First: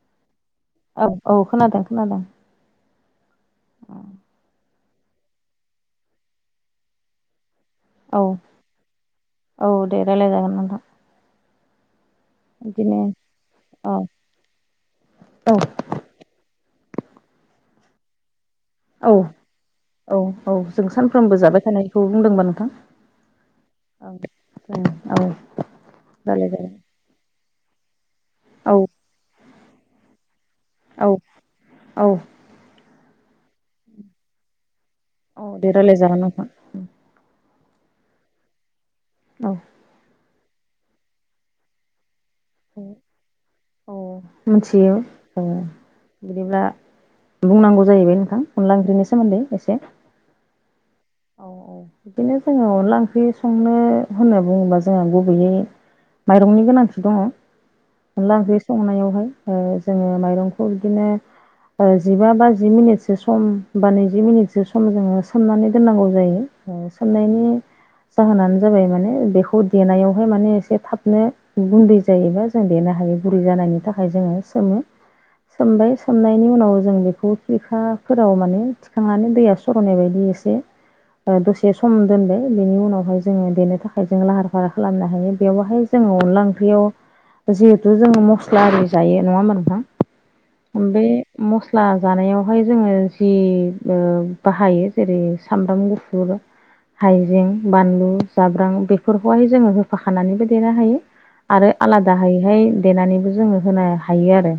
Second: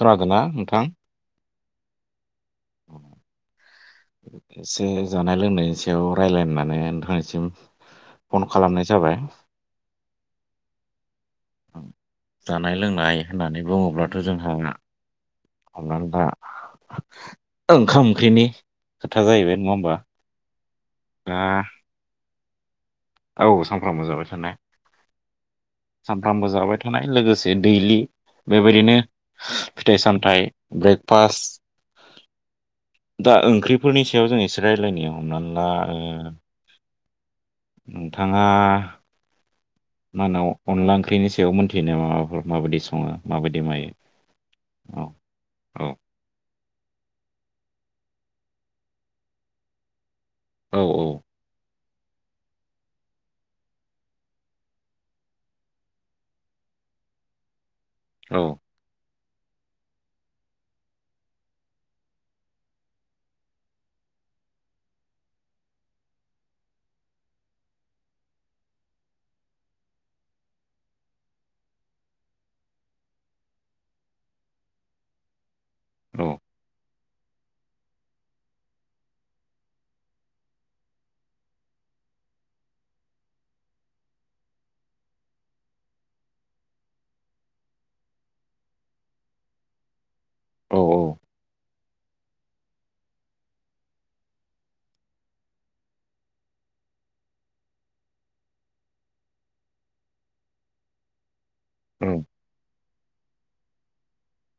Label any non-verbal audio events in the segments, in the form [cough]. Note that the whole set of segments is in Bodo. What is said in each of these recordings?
खोनादोंना नोंथां औ औ खोनादों खोनादों एसे जानाय लोंनायनि सायाव रायलायनानै नोंथांनिसिम औ फन खालामनाय जाबाय औ दे राय्लाय जागोन नोंथां औ जानाय बिदिनो लोंनाय होननानै औ बुङोब्लाथ' जोंहा औ हमनानै दा ओंखाम ओंख्रिनि औ खोथा जाहैबाय नङा होमबा औ औ जों दा सानफ्रोमबो जाबाय थानायखौ बुंदोंबा नोंथां औ सानफ्रामबो औ जाबाय थानाय जों औ रायलाय सानफ्रामबो जागोन जाबाय थानाय लोगोसे ज दैलि औ बेबायदिनो फिथाइ सामथाइ औ ब्रेकफास्ट औ दा ओंख्रिफोरनि सायाव जों इसोराय रायलायनाय हमनानै औ ला दे रायलाय जागोन नोंथां नोंथाङा औ मानाव अनला ओंख्रिनि सायाव मोन्थियो नामा माबाफोर माबायदि सङो माबायदि मायो औ मिथियो औ बिदिब्ला बुंनांगौ जाहैबाय नोंथां अनला ओंख्रिनि सोमोन्दै एसे औ औ बिदिनो जोङो अनला ओंख्रि संनो होनना बुङोबा जोंहा गुबैयै माइरंनि गोनांथि दङ अनला ओंख्रि औ संनायावहाय ओ जोङो माइरंखौ बिदिनो जिबा बा जि मिनिटसो सम बा नैजि मिनिटसो सम जोङो सोमनानै दोननांगौ जायो सोंनायनि जाहोनानो जाबाय माने बेखौ देनायावहाय माने एसे थाबनो गुन्दै जायोबा जों देनो हायै बुरै जानायनि थाखाय जोङो सोमो सोमबाय औ सोमनायनि उनाव जों बे फुदखेखाफोराव माने थिखांनानै दैया सर'नाय बायदि एसे दसे सम दोनबाय बेनि उनावहाय जोङो देनो थाखाय जों लाहार फाहार खालामनो हायो बेवहाय जोङो अनला ओंख्रियाव जिहेथु जोङो मस्ला आरि जायो नङा होमबा नोंथां औ उम बे मस स्ला जानायावहाय जोङो जि ओ बाहायो जेरै सामब्राम गुफुर हाइजें बानलु जाब्रां बेफोरखौहाय जोङो होफाखानानैबो देरनो हायो। आरो औ आलादाहायैहाय देनानैबो जोङो होनो हायो आरो।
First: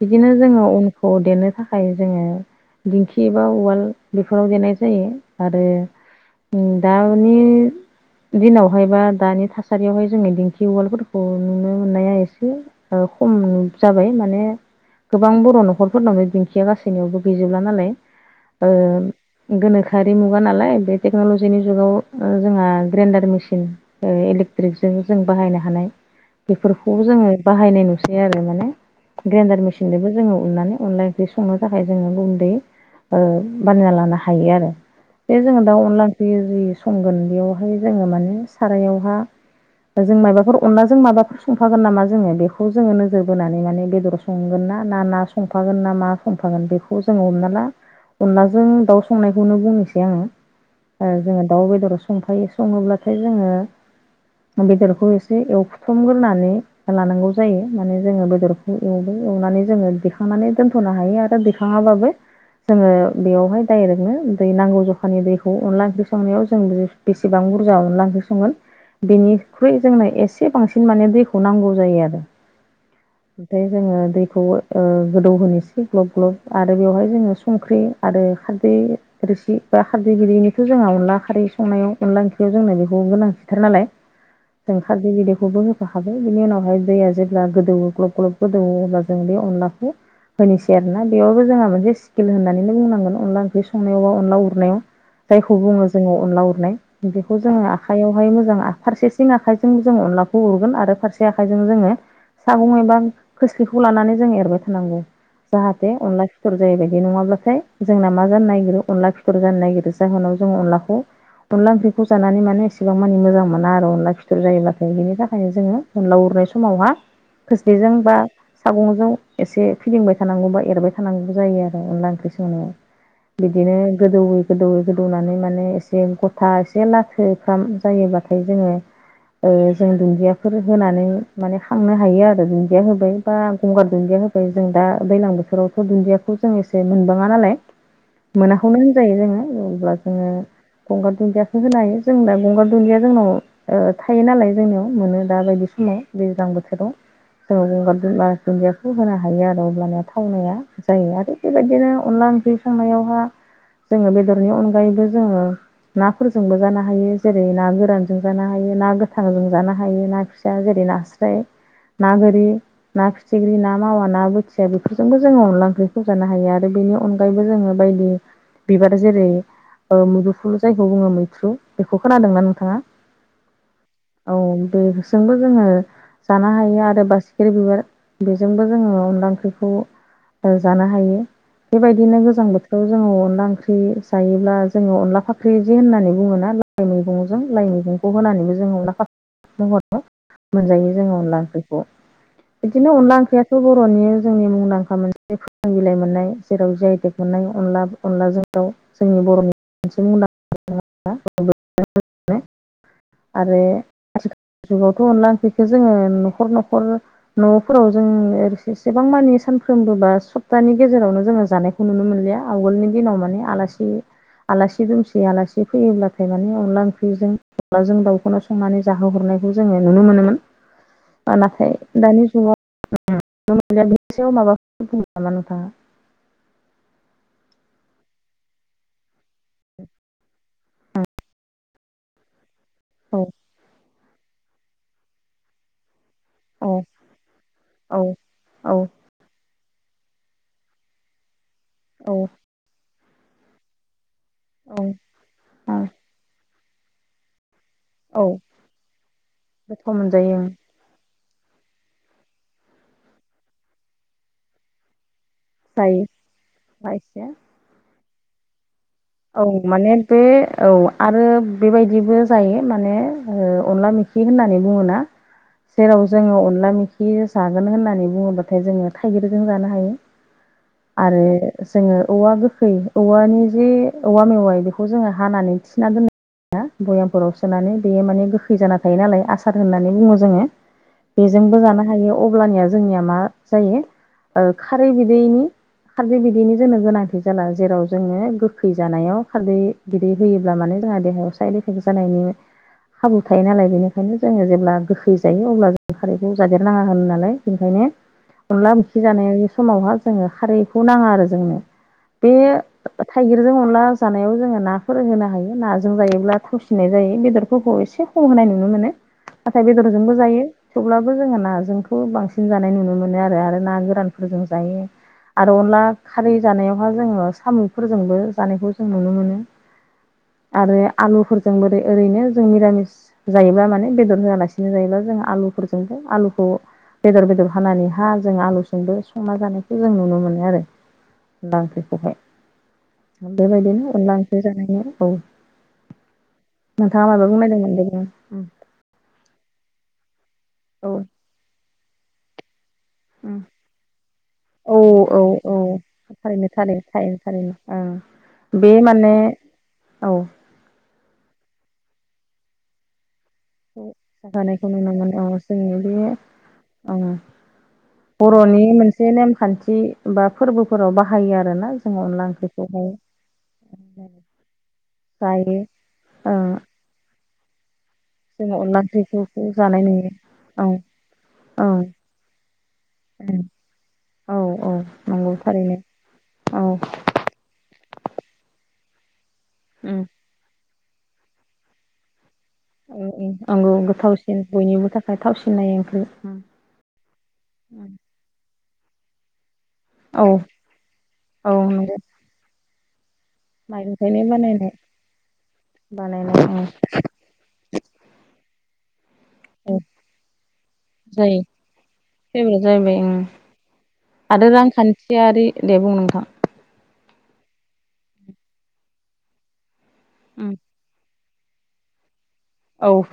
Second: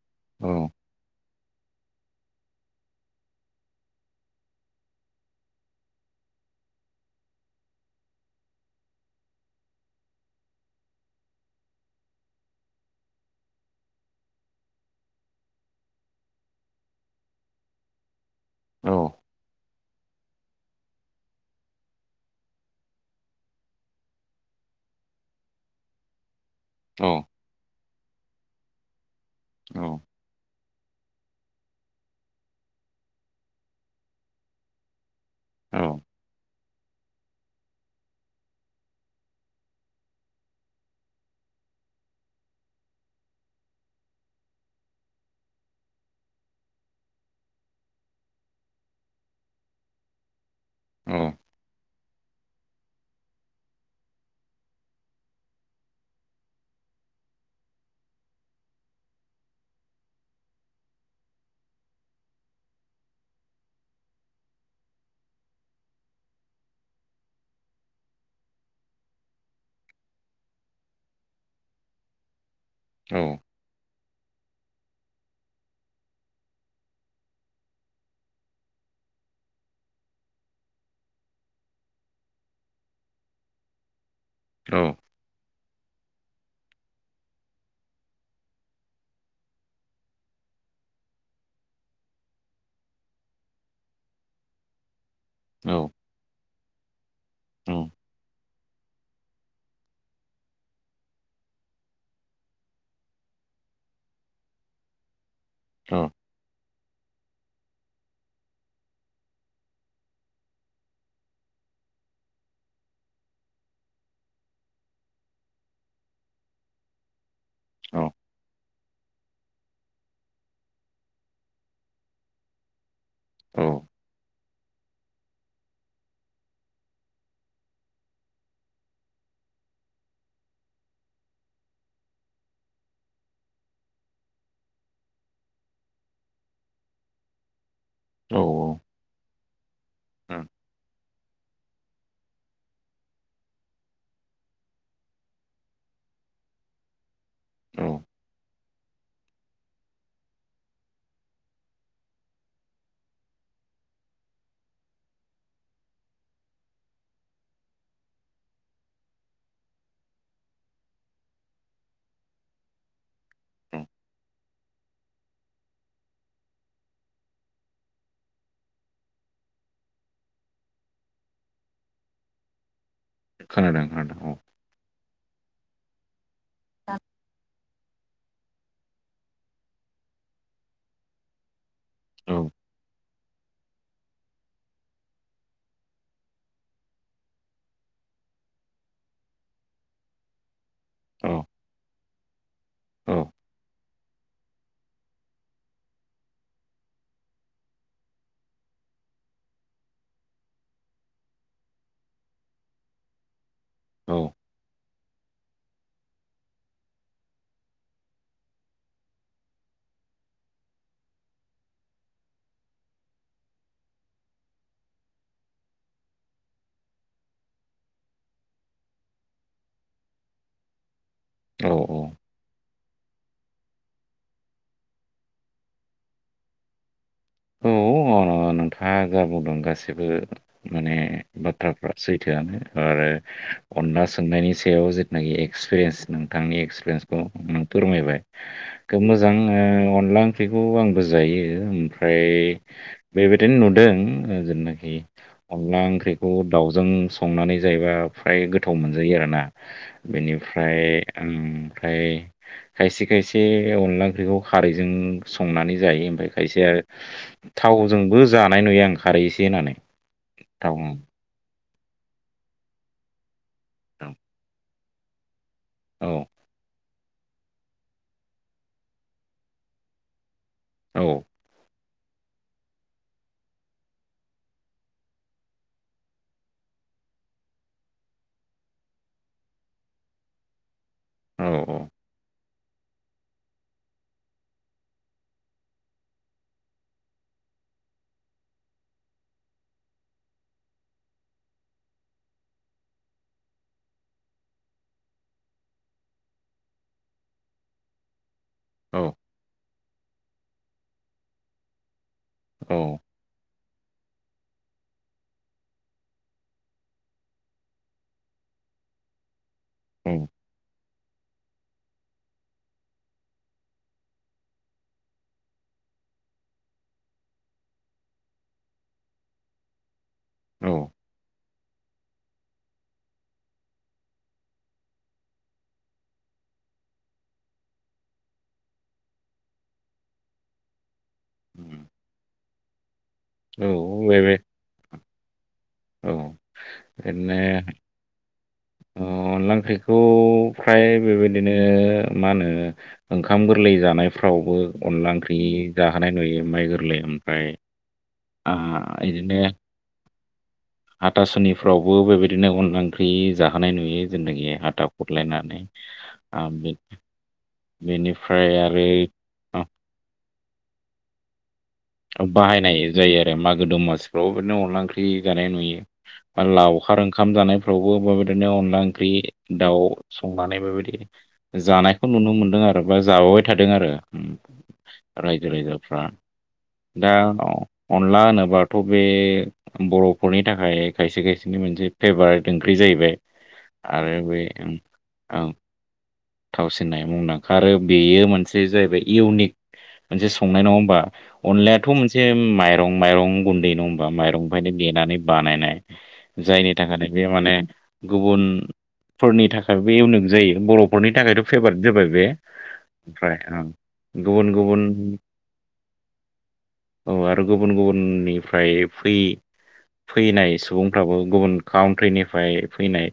बिदिनो औ जोङो उनखौ देनो थाखाय जोङो दिंखि बा उवाल बेफोराव देनाय जायो आरो उम दानि दिनावहाय बा दानि थासारियावहाय जोङो दिंखि उवालफोरखौ नुनो मोननाया एसे ओ खम जाबाय माने गोबां बर' न'खरफोरनाव बे दिंखिया गासैनियावबो गैजोबला नालाय ओ औ गोनो खोयारि मुगा नालाय बे टेक्न'लजिनि जुगाव जोंहा ग्रेन्डार मेसिन इलेकट्रिकजों जों बाहायनो हानाय बेफोरखौ जोङो औ बाहायनाय नुसै आरो माने ग्रेन्डार औ मेसिनजोंबो जोङो उननानै अनलाय ओंख्रि संनो थाखाय जोङो गन्दै ओ बानायना लानो हायो आरो। बे जोङो औ दाउ अनला ओंख्रियो जि संगोन बेयावहाय जोङो माने सारायावहा जों माबाफोर अनलाजों माबाफोर संफागोन नामा जोङो बेखौ जोङो नोजोर बोनानै माने बेदर संगोन ना ना संफागोन ना मा संफागोन बेखौ जोङो हमना ला अनलाजों दाउ संनायखौनो बुंनोसै आङो जोङो ओ दाउ बेदराव संफायो सङोब्लाथाय जोङो बेदरखौ एसे एवखथमग्रोनानै लानांगौ जायो माने जोङो बेदरखौ एवबाय एवनानै जोङो दैखांनानै दोन्थ'नो हायो आरो दैखाङाबाबो जोङो बेवहाय डाइरेक्टनो दै नांगौ जखानि दैखौ अनला ओंख्रि संनायाव जों बेसेबां बुरजा अनला ओंख्रि संगोन बेनिख्रुइ जोंनो एसे बांसिन माने दैखौ नांगौ जायो आरो। ओमफ्राय जोङो दैखौ ओ गोदौ होनोसै ग्लब ग्लब आरो बेवहाय जोङो संख्रि आरो खारदै रोसि बा खारदै गियैनिथ' जोंहा अनला खारै संनायाव अनला ओंख्रियाव जोंनो बेखौ गोनां खिथार नालाय जों खारदै बिदैखौबो हो फाखाबाय बिनि उनावहाय दैया जेब्ला गोदौवो ग्लब ग्लब गोदौवो अब्ला जों बे अनलाखौ होनोसै आरो ना बेयावबो जोंहा मोनसे स्किल होननानै बुंनांगोन अनला ओंख्रि संनायावबा अनला उर नायाव जायखौ बुङो जोङो अनला उरनाय बेखौ जोङो आखाइयावहाय मोजां आ फारसेथिं आखाइजों जोंङ अनलाखौ उरगोन आरो फारसे आखाइजों जोङो सागं एबा खोस्लिखौ लानानै जों एरबाय थानांगौ। जाहाथे अनला फिथर जायो बायदि नङाब्लाथाय जोंना मा जानो नागिरो अनला फि थर जानो नागिरो जाहोनाव जों अनलाखौ अनला ओंख्रिखौ जानानै माने एसेबां मानि मोजां मोना आरो अनला फिथुर जायोब्लााथाय बिनि थाखायनो जोङो अनला उर समावहा खोस्लिजों बा सागंजों एसे फिदिंबाय थानांगौ बा एरबाय थानांगौ जायो आरो अनला ओंख्रि संनायाव। औ बिदिनो गोदौयै गोदौैयै गोदौनानै माने एसे गथा एसे लाथोफ्राम जायोबाथाय जोङो जों दुन्दियाफोर होनानै माने खांनो हायो आरो दुन्दिया होबाय बा गंगार दुन्दिया होबाय जों दा दैज्लां बोथोरावथ' दुन्दियाखौ जों एसे मोनबाङा नालाय औ सावनानै जायो जोङो अब्ला जोङो औ गंगार दुन्दियाखौ होनो हायो जों दा गंगार दुन्दिया जोंनाव ओ थायो नालाय जोंनियाव मोनो दा बायदि समाव दैज्लां बोथोराव जोङो गंगार दुन्दियाखौ होनो हायो आरो अब्लानिया थावनाया जायो आरो बेबायदिनो अनला ओंख्रि सांनायावहा जोङो बेदरनि अनगायैबो जोङो नाफोरजोंबो जानो हायो जेरै ना गोरानजों जानो हायो ना ना गोथां जों जानो हायो ना फिसा जेरै नास्राय ना गोरि, ना फिथिख्रि, ना मावा, ना बोथिया, बेफोरजोंबो जोङो अनला ओंख्रिखौजानो हायो आरो बेनि अनगायैबो जोङो बायदि बिबार जेरै ओ मोदुफुल जायखौ बुङो मैथ्रु बेखौ खोनादोंना नोंथाङा? खोनादों औ खोनादों बेजोंबो जोङो जानो हायो आरो बासिख्रि बिबार बेजोंबो जोङो अनला ओंख्रिखौ जानो हायो बेबायदिनो औ गोजां बोथोराव जोङो अनला ओंख्रि जायोब्ला जोङो अनला फाख्रि दि होननानै बुङोना लाइ मैगंजों लाइ मैगं। खौ होनानैबो जोंङ अनला खा महराव मोनजायो जोङो औ अनला ओंख्रिखौ बिदिनो अनला ओंख्रियाथ' बर'नि जोंनि मुंदांखा मोनसे फोरों बिलाइ मोननाय जेराव जाय देब मोननाय। अनला अनलाजों दाउ जोंनि बर'नि मोनसे [unintelligible] आरो औ [unintelligible] जुगाव नलांफैखो जोङो न'खर न'खर न'फोराव जोंसेबां मानि सानफ्रोमबो। बा सप्ताहानि गेजेरावनो जोङो जानायखौ नुनो मोनलिया आवगोलनि दिनाव माने आलासि आलासि दुमसि आलासि फैयोब्लाथाय माने अनला ओंख्रिजों अनलाजों दाउखौनो संनानै जाहो हरनाय। जोङो नुनो मोनोमोन। [inaudible] नाथाय दानि जुगाव से माबाफोर बुङो नामा नोंथाङा? औ दङ नोंथाङा जा बुंदों गाससिबो माने बाथ्राफ्रा सैथोआनो आरो औ अनला सोंनायनि सायाव जिथुनाखि एक्सपिरियेन्स नोंथांनि औ एक्सपिरियेन्सखौ नों औ फोरमायबाय औ खोब मोजां अनला ओंख्रिखौ आंबो जायो औ ओमफ्राय बेबायदिनो नुदों। औ जेनाखि अनला ओंख्रिखौ दाउजों संनानै जाहैबा औ फ्राय गोथाव मोनजायो आरोना गोथाव मोनजायो ओं बेनिफ्राय ओमफ्राय खायसे खायसे अनला ओंख्रिखौ खारैजों संनानै जायो ओमफ्राय खायसे आरो खायसेया जोंबो जानाय नुयो आं खारै औ एसे होनानै माने बे औ थाव आरो बेबायदिबो जायो माने आरो अनला मोखि होननानै बुङोना? जेराव औ जोङो अनला मे खि जागोन होननानै बुङोब्लाथाय जोङो थाइगिरजों जानो हायो औ आरो जोङो औवा गोखै औवानि जे औवा मेवाइ बेखौ जोङो हानानै थिना दोनो। भयामफोराव सोनानै बेयो माने गोखै जाना थायो नालाय आसार होननानै बुङो जोङो औ बेजोंबो जानो हायो अब्लानिया जोंनिया मा जायो। खारै बिदैनि खारै बिदैनि जोंनो गोनांथि जाला जेराव जोंनो फैजानायाव खारदै गिदै होयोब्ला मानोे जोंहा देहायाव साइद इफेक्ट जानायनि खाबु थायो नालाय बेनिखायनो जोङो जेब्ला गोखै जायो अब्ला जों खारैखौ जादेरनाङा होन नालाय बेनिखायनो [unintelligible] अनला औ ओखि जानाय समावहा जोङो खारैखौ नाङा आरो जोंनो बे थाइगिरजों अनला जानायाव जोङो नाफोर होनो हायो नाजों जायोब्ला थावसिनाय जायो बेदरफोरखौ एसे खम होनाय नुनो मोनो नाथाय औ बेदरजोंबो जायो। थेवब्लाबो जोङो नाजोंथ' बांसिन जानाय नुनो मोनो आरो आरो ना गोरानफोरजों जायो। आरो अनला खारै जानायावहा जोङो सामु फोर ज जों नुनो मोन औ आरो आलु जों बोरै ओरैनो जों निरामिस जायोब्ला माने बेदर होआलासिनो जायोबा जों आलुफोरजोंबो आलुखौ बेदर बेदर हानानै हा जों आलुजोंबो संना जानायखौ जों नुनो मोनो आरो अनला ओंख्रिखौहाय बेबायदिनो औ अनला बे ओंख्रि जानायनि औ औ नोंथाङा माबा ओरैनो बुंनायदोंमोन दे बुं ओ अनला ओंख्रिखौ फ्राय बेबायदिनो मा होनो औ ओंखाम गोरलै जानायफ्रावबो औ अनला औ ओंख्रि औ जाहोनाय नुयो थारैनो माइ थारैनो गोरलै। थारैनो ओमफ्राय थारैनो आ ओं बे माने इदिनो औ हाथासुनिफ्रावबो बेबायदिनो अनला ओंख्रि जाहोनाय नुयो जोंनाखि जाहोनायखौ हाथा नुनो मोनो औ खुरलायनानै। जोंनि बे आ ओं बेनिफ्राय बर'नि आरो मोनसे अ, नेमखान्थि बा फोरबोफोराव बाहायो आरोना। जों अनला बाहायनाय ओंख्रिखौहाय जायो आरो मागो दमासिफ्राव बिदिनो अनला ओंख्रि जानाय जायो ओ नुयो। लावखार ओंखाम- फ्रावबो बेबायदिनो जोङो अनला ओंख्रि ओंख्रिखौखौ दाउ जानाय नुयो संनानै औ बेबायदि औ जानायखौ नुनो मोनदों आ- आरोबा जाबोबाय थादों आरो उम औ औ नंगौ थारैनो रायजो-राजाफ्रा। औ दा अ अनला होनोबाथ' बे उम बर'फोरनि थाखाय खायसे खायसेनि मोनसे फेभारेट ओंख्रि औ जाहैबाय औ आंगौ आरो बे गोथावसिन बयनिबो थाखाय औ थावसिननाय ओंख्रि। उम थावसिननाय मुंदांखा आरो उम बेयो मोनसे जाहैबाय इउनिक मोनसे औ संनाय नङा होमबा। औ अनलायाथ' नंगौ मोनसे माइ- माइरं गुन्दै नङा होमबा माइरंनिफ्रायनो देनानै बानायनाय। बानायनाय औ जायनि थाखाय बे माने गुबुनफोरनि औ थाखायबो इउनिक जायो बर'- नि थाखायथ' जायो फेभारेट जाबाय बे। फेभरेट जाहैबाय ओं ओमफ्राय ओ आरो रांखान्थियारि‌। दे बुं नोंथां। औ आरो गुबुन गुबुननिफ्राय फै फैनाय उम सुबुंफ्राबो गुबुन काउन्ट्रिनिफ्राय औ फैनाय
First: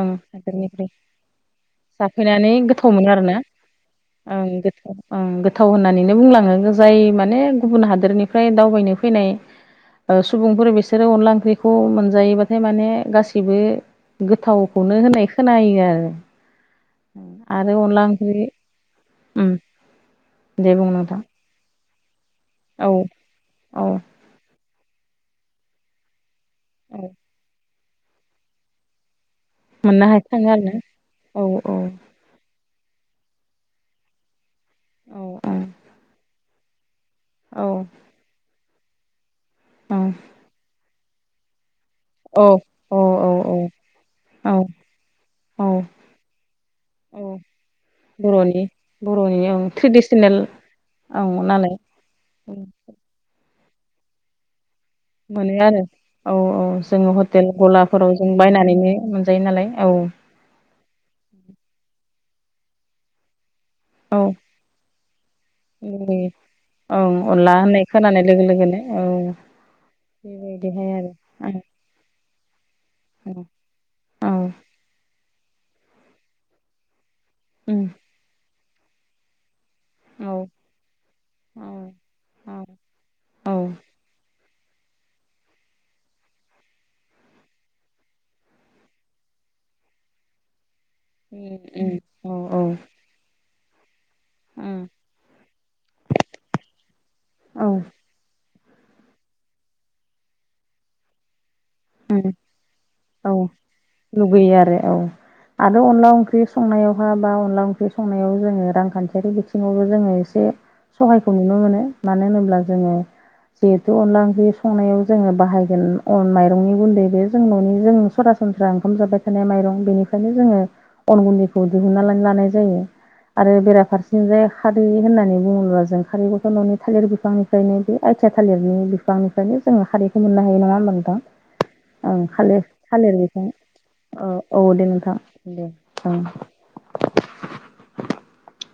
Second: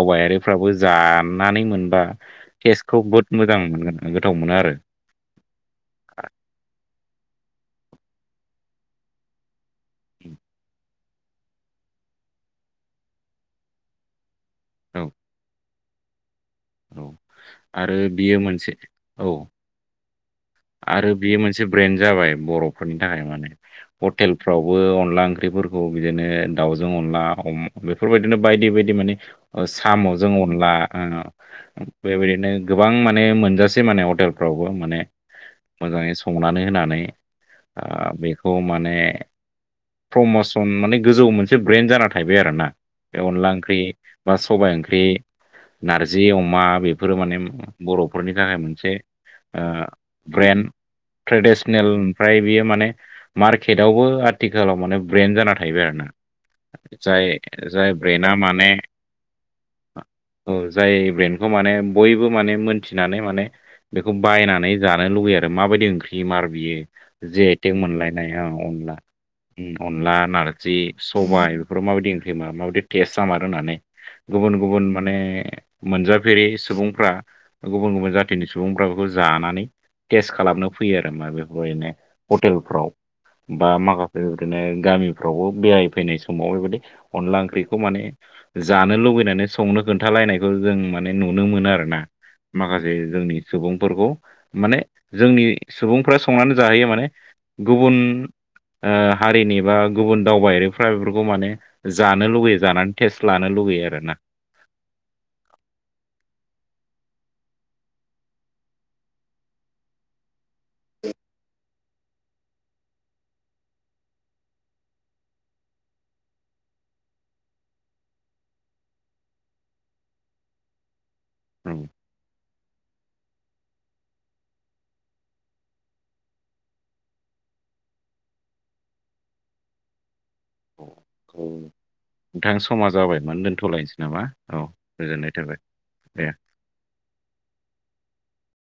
ओं हादोरनिफ्राय जानानै मोनबा जाफैनानै गोथाव तेसखौ मोनो बहुत आरोना मोजां मोनो। मोनगोन गोथाव ओं आरो गोथाव ओं गोथाव होननानैनो बुंलाङो। जाय माने गुबुन हादोरनिफ्राय दावबायनो फैनाय सुबुंफोर बिसोरो अनला ओंख्रिखौ मोनजायोबाथाय माने गासैबो गोथावखौनो औ होननाय खोनायो आरो। औ आरो अनला बियो ओंख्रि मोनसे औ उम दे बुं आरो नोंथां बेयो मोनसे ब्रेन्ड जाबाय औ बर'फोरनि थाखाय माने औ हटेलफ्राव। बो अनला ओंख्रिफोरखौ बिदिनो दाउजों औ अनला अमा। बेफोरबायदिनो बायदि बायदि माने मोननो हाय साम'जों थाङो अनला आरोना ओ। औ औ बेबायदिनो गोबां माने मोनजासै माने हटेल- फ्रावबो माने औ मोजाङै संनानै होनानै ओ बेखौ मा- माने औ फ्रमसन गोजौ मोनसे ब्रेन्ड जाना थाहैबाय औ आरोना। औ बे अनला औ ओंख्रि बा औ सबाय ओंख्रि औ नारजि अमा बेफोरो औ माने बर'फोरनि थाखाय बर'नि मोनसे बर'नि ओं ओ ट्रेडिसनेल ब्रे- न्द औ नालाय ट्रेडिसनेल ओमफ्राय ओं बियो माने मार्केटआवबो आथिखालाव माने ब्रइेन जाना मोनो आरो थाहैबाय आरोना। औ औ जोङो जाय हटेल जाय गलाफोराव जों ब्रेना माने बायनानैनो मोनजायो नालाय औ औ जाय ब्रेन्डखौ माने बयबो माने मोनथिनानै माने बेखौ औ बायनानै जानो लुुबैयो आरो माबायदि ओंख्रि लुबैयो मार बियो ओं जे अनला आइ टेंग होननाय खोनानाय मोनलायनाय लोगो ओ लोगोनो अनला। औ अनला, नारजि, बेबायदिहाय सबाइ आरो बेफोराव माबायदि ओंख्रिमा माबायदि टेस्टआ औ मार होननानै। औ गुबुन गुबुन माने मोनजाफेरि सुबुंफ्रा औ गुबुन गुबुन जाथिनि सुबुंफ्रा बेखौ जानानै। टेस्ट औ खालामनो फैयो आरो मा बेफोरहायनो औ हटेलफ्राव। औ बा माबा बिदिनो गामिफ्रावबो बेराय फैनाय समाव बेबायदि अनला ओंख्रिखौ माने जानो लुबैनाय माने संनो खोन्थालायनायखौ जों माने नुनो मोनो आरोना। माखासे जोंनि सुबुंफोरखौ माने उम जोंनि सुबुंफ्रा संनानै जाहैयो माने औ गुबुन ओ हारिनि बा गुबुन दावबायारिफ्रा बेफोरखौ माने उम जानो लुगैयो जानानै टेस्ट औ लानो लुगैयो आरोना। लुगैयो आरो औ आरो अनला ओंख्रि संनायाव हाबा अनला ओंख्रि संनायाव जोङो रांखान्थियारि बिथिङावबो जोङो एसे सहायखौ नुनो मोनो मानो होनोब्ला जोङो जिहेथु अनला ओंख्रि संनायाव जोङो बाहायगोन अन माइरंनि गुन्दै बे जों न'नि जों सरासनस्रा ओंखाम जाबाय थानाय माइरं बेनिफ्रायनो जोङो अन गुन्दैखौ औ दिहुननानै लानाय जायो आरो बेराफारसेथिंजाय खारै होननानै बुङोब्ला जों खारैखौथ' न'नि थालिर बिफांनिफ्रायनो आथिया थालिरनि बिफांनिफ्रायनो जोङो खारिखौ मोननो हायो नङा होमबा नोंथां औ ओं नोंथां थालिर समा जाबाय थालिर मोन बिफां दोन्थ'लायनोसै नामा औ गोजोननाय थाबाय दे [unintelligible]